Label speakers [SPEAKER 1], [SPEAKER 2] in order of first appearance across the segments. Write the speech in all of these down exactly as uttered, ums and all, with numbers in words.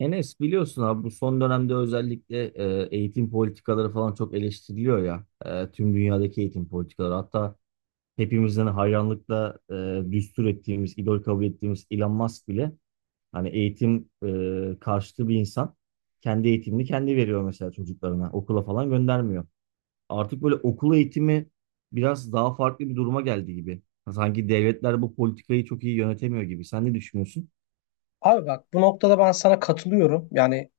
[SPEAKER 1] Enes, biliyorsun abi, bu son dönemde özellikle e, eğitim politikaları falan çok eleştiriliyor ya. E, tüm dünyadaki eğitim politikaları. Hatta hepimizden hayranlıkla e, düstur ettiğimiz, idol kabul ettiğimiz Elon Musk bile hani eğitim e, karşıtı bir insan. Kendi eğitimini kendi veriyor mesela çocuklarına. Okula falan göndermiyor. Artık böyle okul eğitimi biraz daha farklı bir duruma geldi gibi. Sanki devletler bu politikayı çok iyi yönetemiyor gibi. Sen ne düşünüyorsun?
[SPEAKER 2] Abi bak bu noktada ben sana katılıyorum. Yani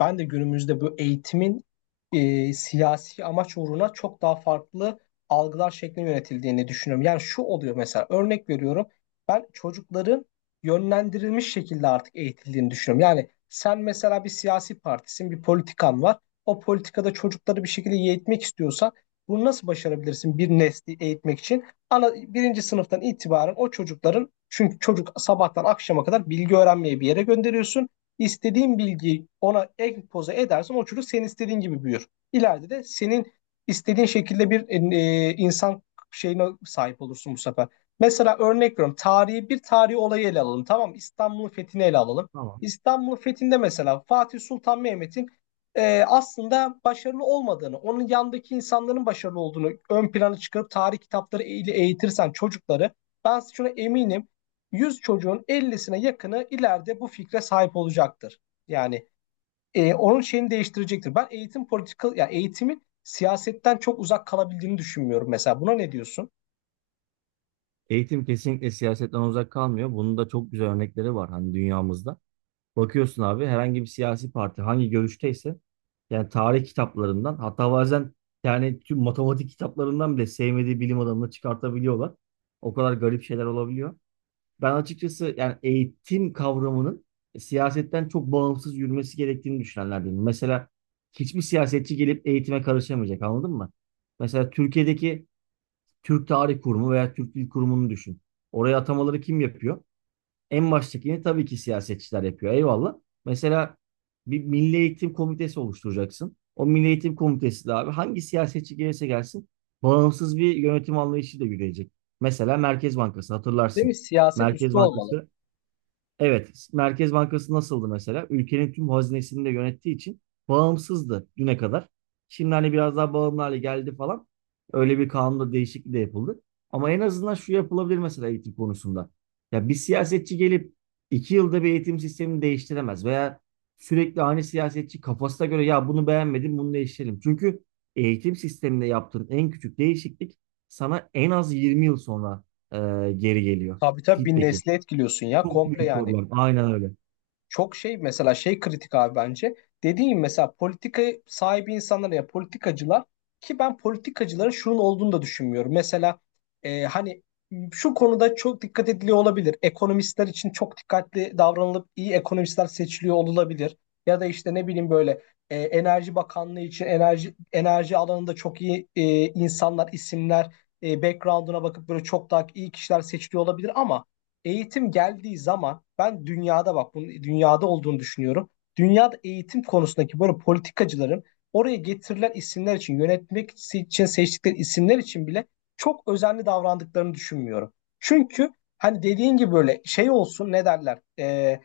[SPEAKER 2] ben de günümüzde bu eğitimin e, siyasi amaç uğruna çok daha farklı algılar şeklinde yönetildiğini düşünüyorum. Yani şu oluyor mesela örnek veriyorum. Ben çocukların yönlendirilmiş şekilde artık eğitildiğini düşünüyorum. Yani sen mesela bir siyasi partisin, bir politikan var. O politikada çocukları bir şekilde eğitmek istiyorsan bunu nasıl başarabilirsin bir nesli eğitmek için? Ana birinci sınıftan itibaren o çocukların çünkü çocuk sabahtan akşama kadar bilgi öğrenmeye bir yere gönderiyorsun. İstediğin bilgiyi ona empoze edersen o çocuk senin istediğin gibi büyür. İleride de senin istediğin şekilde bir e, e, insan şeyine sahip olursun bu sefer. Mesela örnek veriyorum. Tarihi bir tarihi olayı ele alalım. Tamam mı? İstanbul'un fethini ele alalım. İstanbul'un fethinde mesela Fatih Sultan Mehmet'in e, aslında başarılı olmadığını, onun yanındaki insanların başarılı olduğunu ön plana çıkarıp tarih kitapları ile eğitirsen çocukları, ben şuna eminim yüz çocuğun ellisine yakını ileride bu fikre sahip olacaktır. Yani e, onun şeyini değiştirecektir. Ben eğitim politika, yani eğitimin siyasetten çok uzak kalabildiğini düşünmüyorum mesela. Buna ne diyorsun?
[SPEAKER 1] Eğitim kesinlikle siyasetten uzak kalmıyor. Bunun da çok güzel örnekleri var hani dünyamızda. Bakıyorsun abi, herhangi bir siyasi parti hangi görüşteyse yani tarih kitaplarından, hatta bazen yani tüm matematik kitaplarından bile sevmediği bilim adamını çıkartabiliyorlar. O kadar garip şeyler olabiliyor. Ben açıkçası yani eğitim kavramının siyasetten çok bağımsız yürümesi gerektiğini düşünenlerdenim. Mesela hiçbir siyasetçi gelip eğitime karışamayacak, anladın mı? Mesela Türkiye'deki Türk Tarih Kurumu veya Türk Dil Kurumu'nu düşün. Oraya atamaları kim yapıyor? En baştakini tabii ki siyasetçiler yapıyor. Eyvallah. Mesela bir Milli Eğitim Komitesi oluşturacaksın. O Milli Eğitim Komitesi de abi hangi siyasetçi gelirse gelsin bağımsız bir yönetim anlayışıyla yürüyecek. Mesela Merkez Bankası
[SPEAKER 2] Değil
[SPEAKER 1] hatırlarsın.
[SPEAKER 2] mi? Siyaset
[SPEAKER 1] Merkez
[SPEAKER 2] üstü olmalı.
[SPEAKER 1] Bankası. Evet, Merkez Bankası nasıldı mesela? Ülkenin tüm hazinesini de yönettiği için bağımsızdı düne kadar. Şimdi hani biraz daha bağımlı hale geldi falan. Öyle bir kanunda değişiklik de yapıldı. Ama en azından şu yapılabilir mesela eğitim konusunda. Ya bir siyasetçi gelip iki yılda bir eğitim sistemini değiştiremez veya sürekli aynı siyasetçi kafasına göre ya bunu beğenmedim, bunu değiştirelim. Çünkü eğitim sisteminde yaptığın en küçük değişiklik sana en az yirmi yıl sonra e, geri geliyor
[SPEAKER 2] Tabii tabii, bir
[SPEAKER 1] feedback'i.
[SPEAKER 2] nesli etkiliyorsun ya
[SPEAKER 1] Çok
[SPEAKER 2] komple
[SPEAKER 1] büyük
[SPEAKER 2] yani.
[SPEAKER 1] problem. Aynen öyle.
[SPEAKER 2] Çok şey mesela şey kritik abi bence. Dediğim mesela politika sahibi insanlar ya politikacılar ki ben politikacıların şunun olduğunu da düşünmüyorum. Mesela e, hani şu konuda çok dikkat ediliyor olabilir. Ekonomistler için çok dikkatli davranılıp iyi ekonomistler seçiliyor olabilir. Ya da işte ne bileyim böyle e, Enerji Bakanlığı için enerji enerji alanında çok iyi e, insanlar, isimler, e, background'una bakıp böyle çok daha iyi kişiler seçiliyor olabilir ama eğitim geldiği zaman ben dünyada bak bunun dünyada olduğunu düşünüyorum. Dünyada eğitim konusundaki böyle politikacıların oraya getirilen isimler için yönetmek si-, için seçtikleri isimler için bile çok özenli davrandıklarını düşünmüyorum. Çünkü hani dediğin gibi böyle şey olsun ne derler? Ee,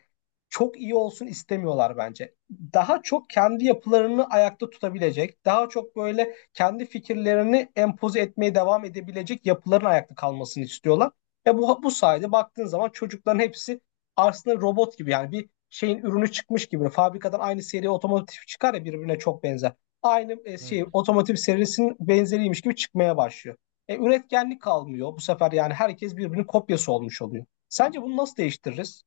[SPEAKER 2] Çok iyi olsun istemiyorlar bence. Daha çok kendi yapılarını ayakta tutabilecek, daha çok böyle kendi fikirlerini empoze etmeye devam edebilecek yapıların ayakta kalmasını istiyorlar. Ve bu, bu sayede baktığın zaman çocukların hepsi aslında robot gibi yani bir şeyin ürünü çıkmış gibi. Fabrikadan aynı seri otomotiv çıkar ya birbirine çok benzer. Aynı e,
[SPEAKER 1] Evet.
[SPEAKER 2] şey otomotiv serisinin benzeriymiş gibi çıkmaya başlıyor. E, üretkenlik kalmıyor bu sefer yani herkes birbirinin kopyası olmuş oluyor. Sence bunu nasıl değiştiririz?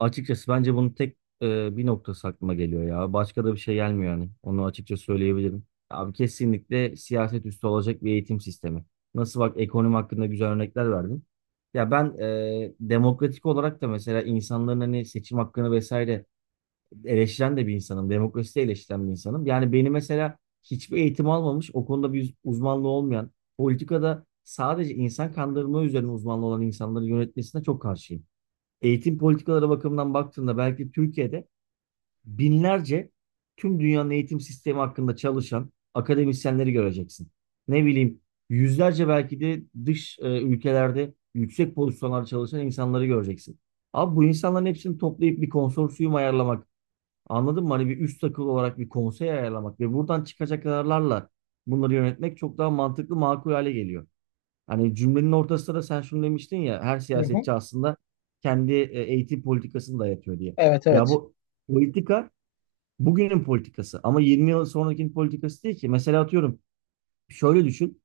[SPEAKER 1] Açıkçası bence bunun tek e, bir noktası aklıma geliyor ya. Başka da bir şey gelmiyor yani. Onu açıkça söyleyebilirim. Abi kesinlikle siyaset üstü olacak bir eğitim sistemi. Nasıl bak, ekonomi hakkında güzel örnekler verdin. Ya ben e, demokratik olarak da mesela insanların hani seçim hakkını vesaire eleştiren de bir insanım. Demokrasi de eleştiren bir insanım. Yani beni mesela hiçbir eğitim almamış, o konuda bir uzmanlığı olmayan, politikada sadece insan kandırma üzerine uzmanlı olan insanları yönetmesine çok karşıyım. Eğitim politikaları bakımından baktığında belki Türkiye'de binlerce tüm dünyanın eğitim sistemi hakkında çalışan akademisyenleri göreceksin. Ne bileyim, yüzlerce belki de dış e, ülkelerde yüksek pozisyonlarda çalışan insanları göreceksin. Abi bu insanların hepsini toplayıp bir konsorsiyum ayarlamak, anladın mı? Hani bir üst akıl olarak bir konsey ayarlamak ve buradan çıkacak kararlarla bunları yönetmek çok daha mantıklı, makul hale geliyor. Hani cümlenin ortasında da sen şunu demiştin ya, her
[SPEAKER 2] Hı hı.
[SPEAKER 1] siyasetçi aslında kendi e, eğitim politikasını dayatıyor diye.
[SPEAKER 2] Evet,
[SPEAKER 1] Ya
[SPEAKER 2] evet.
[SPEAKER 1] bu politika bugünün politikası ama yirmi yıl sonrakinin politikası değil ki. Mesela atıyorum, şöyle düşün.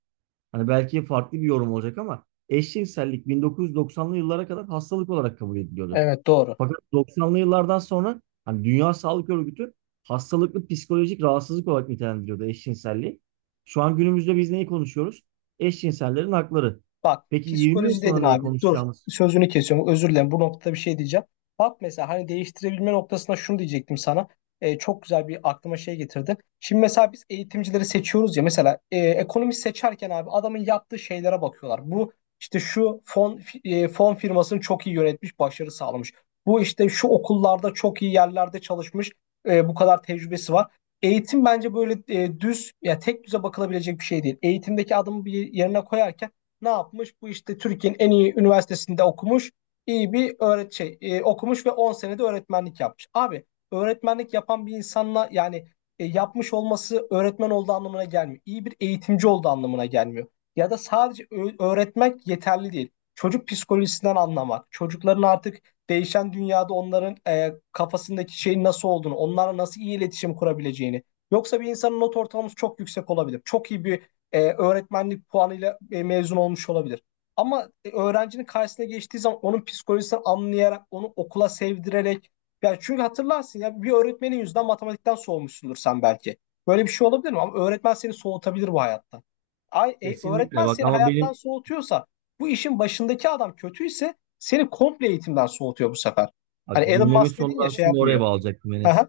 [SPEAKER 1] Hani belki farklı bir yorum olacak ama eşcinsellik bin dokuz yüz doksanlı yıllara kadar hastalık olarak kabul ediliyordu.
[SPEAKER 2] Evet, doğru.
[SPEAKER 1] Fakat doksanlı yıllardan sonra hani Dünya Sağlık Örgütü hastalıklı psikolojik rahatsızlık olarak nitelendiriyordu eşcinselliği. Şu an günümüzde biz neyi konuşuyoruz? Eşcinsellerin hakları.
[SPEAKER 2] Bak
[SPEAKER 1] Peki yirmi yıl
[SPEAKER 2] psikoloji
[SPEAKER 1] sonra
[SPEAKER 2] dedin
[SPEAKER 1] neyi
[SPEAKER 2] abi. Dur,
[SPEAKER 1] konuşacağımız?
[SPEAKER 2] sözünü kesiyorum. Özür dilerim. Bu noktada bir şey diyeceğim. Bak mesela hani değiştirebilme noktasında şunu diyecektim sana. Ee, çok güzel bir aklıma şey getirdin. Şimdi mesela biz eğitimcileri seçiyoruz ya mesela e, ekonomist seçerken abi adamın yaptığı şeylere bakıyorlar. Bu işte şu fon fi- e, fon firmasını çok iyi yönetmiş, başarı sağlamış. Bu işte şu okullarda çok iyi yerlerde çalışmış, e, bu kadar tecrübesi var. Eğitim bence böyle e, düz ya tek düze bakılabilecek bir şey değil. Eğitimdeki adımı bir yerine koyarken ne yapmış? Bu işte Türkiye'nin en iyi üniversitesinde okumuş. İyi bir öğret şey e, okumuş ve on senede öğretmenlik yapmış. Abi öğretmenlik yapan bir insanla yani e, yapmış olması öğretmen olduğu anlamına gelmiyor. İyi bir eğitimci olduğu anlamına gelmiyor. Ya da sadece öğretmek yeterli değil. Çocuk psikolojisinden anlamak, çocukların artık değişen dünyada onların e, kafasındaki şeyin nasıl olduğunu, onlarla nasıl iyi iletişim kurabileceğini. Yoksa bir insanın not ortalaması çok yüksek olabilir. Çok iyi bir e, öğretmenlik puanıyla e, mezun olmuş olabilir. Ama e, öğrencinin karşısına geçtiği zaman onun psikolojisini anlayarak, onu okula sevdirerek ya çünkü hatırlarsın ya bir öğretmenin yüzünden matematikten soğumuşsundur sen belki. Böyle bir şey olabilir mi? Ama öğretmen seni soğutabilir bu hayattan. Ay, e,
[SPEAKER 1] Kesinlikle
[SPEAKER 2] öğretmen
[SPEAKER 1] bak,
[SPEAKER 2] seni
[SPEAKER 1] ama
[SPEAKER 2] hayattan
[SPEAKER 1] benim,
[SPEAKER 2] soğutuyorsa bu işin başındaki adam kötüyse seni komple eğitimden soğutuyor bu sefer.
[SPEAKER 1] bak
[SPEAKER 2] Hani Elon
[SPEAKER 1] cümlemin
[SPEAKER 2] Musk dedin
[SPEAKER 1] sonunda
[SPEAKER 2] ya şey
[SPEAKER 1] aslında oraya
[SPEAKER 2] yapmıyor.
[SPEAKER 1] bağlayacaktım
[SPEAKER 2] Hı
[SPEAKER 1] Enes.
[SPEAKER 2] hı.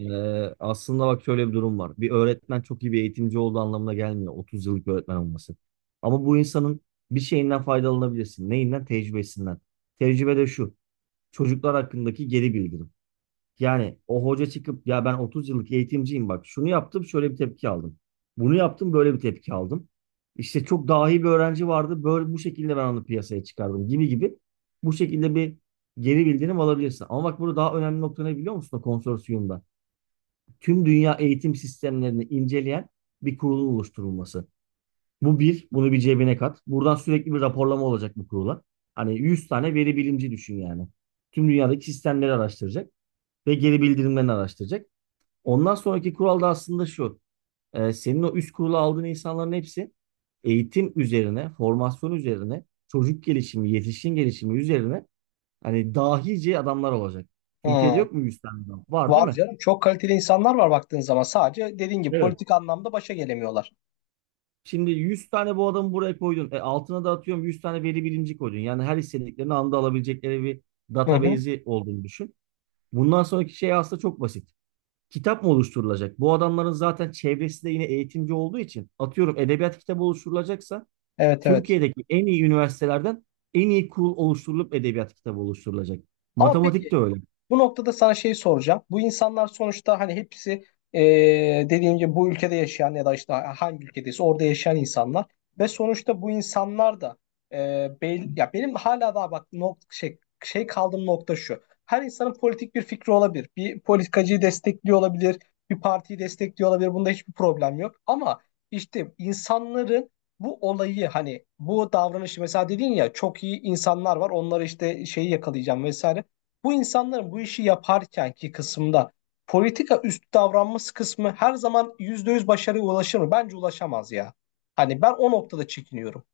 [SPEAKER 1] Ee, Aslında bak, şöyle bir durum var. Bir öğretmen çok iyi bir eğitimci olduğu anlamına gelmiyor otuz yıllık öğretmen olması. Ama bu insanın bir şeyinden faydalanabilirsin. Neyinden? Tecrübesinden. Tecrübe de şu. Çocuklar hakkındaki geri bildirim. Yani o hoca çıkıp ya ben otuz yıllık eğitimciyim, bak şunu yaptım, şöyle bir tepki aldım. Bunu yaptım, böyle bir tepki aldım. İşte çok dahi bir öğrenci vardı böyle, bu şekilde ben onu piyasaya çıkardım gibi gibi. Bu şekilde bir geri bildirim alabilirsin. Ama bak, burada daha önemli nokta ne biliyor musun o konsorsiyumda? Tüm dünya eğitim sistemlerini inceleyen bir kurulun oluşturulması. Bu bir, bunu bir cebine kat. Buradan sürekli bir raporlama olacak bu kurula. Hani yüz tane veri bilimci düşün yani. Tüm dünyadaki sistemleri araştıracak ve geri bildirimlerini araştıracak. Ondan sonraki kural da aslında şu. Ee, senin o üst kurula aldığın insanların hepsi eğitim üzerine, formasyon üzerine, çocuk gelişimi, yetişkin gelişimi üzerine hani dahice adamlar olacak. Türkiye'de
[SPEAKER 2] Hı.
[SPEAKER 1] yok mu yüz tane adam? Var değil
[SPEAKER 2] Var
[SPEAKER 1] mi?
[SPEAKER 2] canım. Çok kaliteli insanlar var baktığın zaman. Sadece dediğin gibi
[SPEAKER 1] Evet.
[SPEAKER 2] politik anlamda başa gelemiyorlar.
[SPEAKER 1] Şimdi yüz tane bu adamı buraya koydun. E, altına da atıyorum yüz tane veri bilimci koydun. Yani her istediklerini anda alabilecekleri bir
[SPEAKER 2] Hı hı.
[SPEAKER 1] database'i olduğunu düşün. Bundan sonraki şey aslında çok basit. Kitap mı oluşturulacak? Bu adamların zaten çevresi de yine eğitimci olduğu için atıyorum edebiyat kitabı oluşturulacaksa
[SPEAKER 2] Evet, evet.
[SPEAKER 1] Türkiye'deki en iyi üniversitelerden en iyi kurul oluşturulup edebiyat kitabı oluşturulacak.
[SPEAKER 2] Ama
[SPEAKER 1] Matematik
[SPEAKER 2] peki,
[SPEAKER 1] de öyle.
[SPEAKER 2] bu noktada sana şey soracağım. Bu insanlar sonuçta hani hepsi eee dediğim gibi bu ülkede yaşayan ya da işte hangi ülkedeyse orada yaşayan insanlar ve sonuçta bu insanlar da eee bel- ya benim hala daha bak nok şey şey kaldığım nokta şu. Her insanın politik bir fikri olabilir. Bir politikacıyı destekliyor olabilir, bir partiyi destekliyor olabilir. Bunda hiçbir problem yok. Ama işte insanların bu olayı hani bu davranışı mesela dedin ya çok iyi insanlar var onları işte şeyi yakalayacağım vesaire. Bu insanların bu işi yaparkenki kısımda politika üstü davranması kısmı her zaman yüzde yüz başarıya ulaşır mı? Bence ulaşamaz ya. Hani ben o noktada çekiniyorum.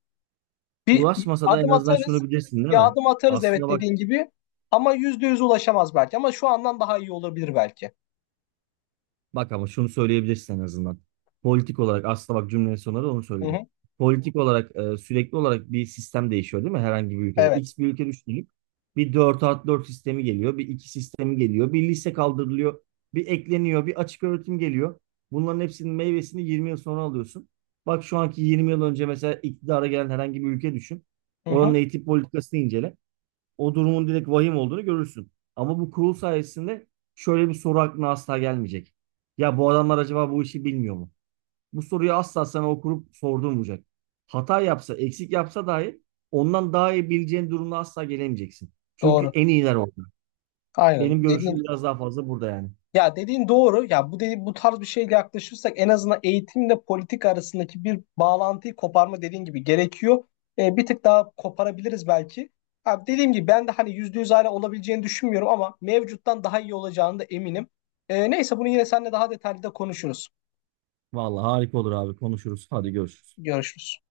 [SPEAKER 2] Bir
[SPEAKER 1] Ulaşmasa da en
[SPEAKER 2] adım
[SPEAKER 1] azından şunu
[SPEAKER 2] atarız,
[SPEAKER 1] bilirsin değil
[SPEAKER 2] bir
[SPEAKER 1] mi?
[SPEAKER 2] adım atarız,
[SPEAKER 1] Aslına
[SPEAKER 2] evet,
[SPEAKER 1] bak.
[SPEAKER 2] dediğin gibi ama yüzde yüz ulaşamaz belki ama şu andan daha iyi olabilir belki.
[SPEAKER 1] Bak ama şunu söyleyebilirsin en azından. Politik olarak aslında bak, cümlenin sonunda da onu
[SPEAKER 2] Hı
[SPEAKER 1] söyledim.
[SPEAKER 2] hı.
[SPEAKER 1] Politik olarak e, sürekli olarak bir sistem değişiyor değil mi? Herhangi bir ülkede.
[SPEAKER 2] Evet.
[SPEAKER 1] X bir ülke düşünüp bir dört artı dört sistemi geliyor. Bir iki sistemi geliyor. Bir lise kaldırılıyor. Bir ekleniyor. Bir açık öğretim geliyor. Bunların hepsinin meyvesini yirmi yıl sonra alıyorsun. Bak şu anki yirmi yıl önce mesela iktidara gelen herhangi bir ülke düşün.
[SPEAKER 2] Hı
[SPEAKER 1] Oranın
[SPEAKER 2] hı.
[SPEAKER 1] eğitim politikasını incele, o durumun direkt vahim olduğunu görürsün. Ama bu kurul sayesinde şöyle bir soru aklına asla gelmeyecek. Ya bu adamlar acaba bu işi bilmiyor mu? Bu soruyu asla sana o kurup sordurmayacak. Hata yapsa, eksik yapsa dahi ondan daha iyi bileceğin durumda asla gelemeyeceksin. Çünkü
[SPEAKER 2] Doğru.
[SPEAKER 1] en iyiler orada.
[SPEAKER 2] Aynen.
[SPEAKER 1] Benim görüşüm
[SPEAKER 2] Dediğin
[SPEAKER 1] biraz daha fazla burada yani.
[SPEAKER 2] Ya, dediğin doğru. Ya bu dedi, bu tarz bir şeyle yaklaşırsak en azından eğitimle politik arasındaki bir bağlantıyı koparma dediğin gibi gerekiyor. E, bir tık daha koparabiliriz belki. Ha, dediğim gibi ben de hani yüzde yüz hala olabileceğini düşünmüyorum ama mevcuttan daha iyi olacağını da eminim. E, neyse, bunu yine seninle daha detaylı da konuşuruz.
[SPEAKER 1] Vallahi harika olur abi, konuşuruz. Hadi görüşürüz.
[SPEAKER 2] Görüşürüz.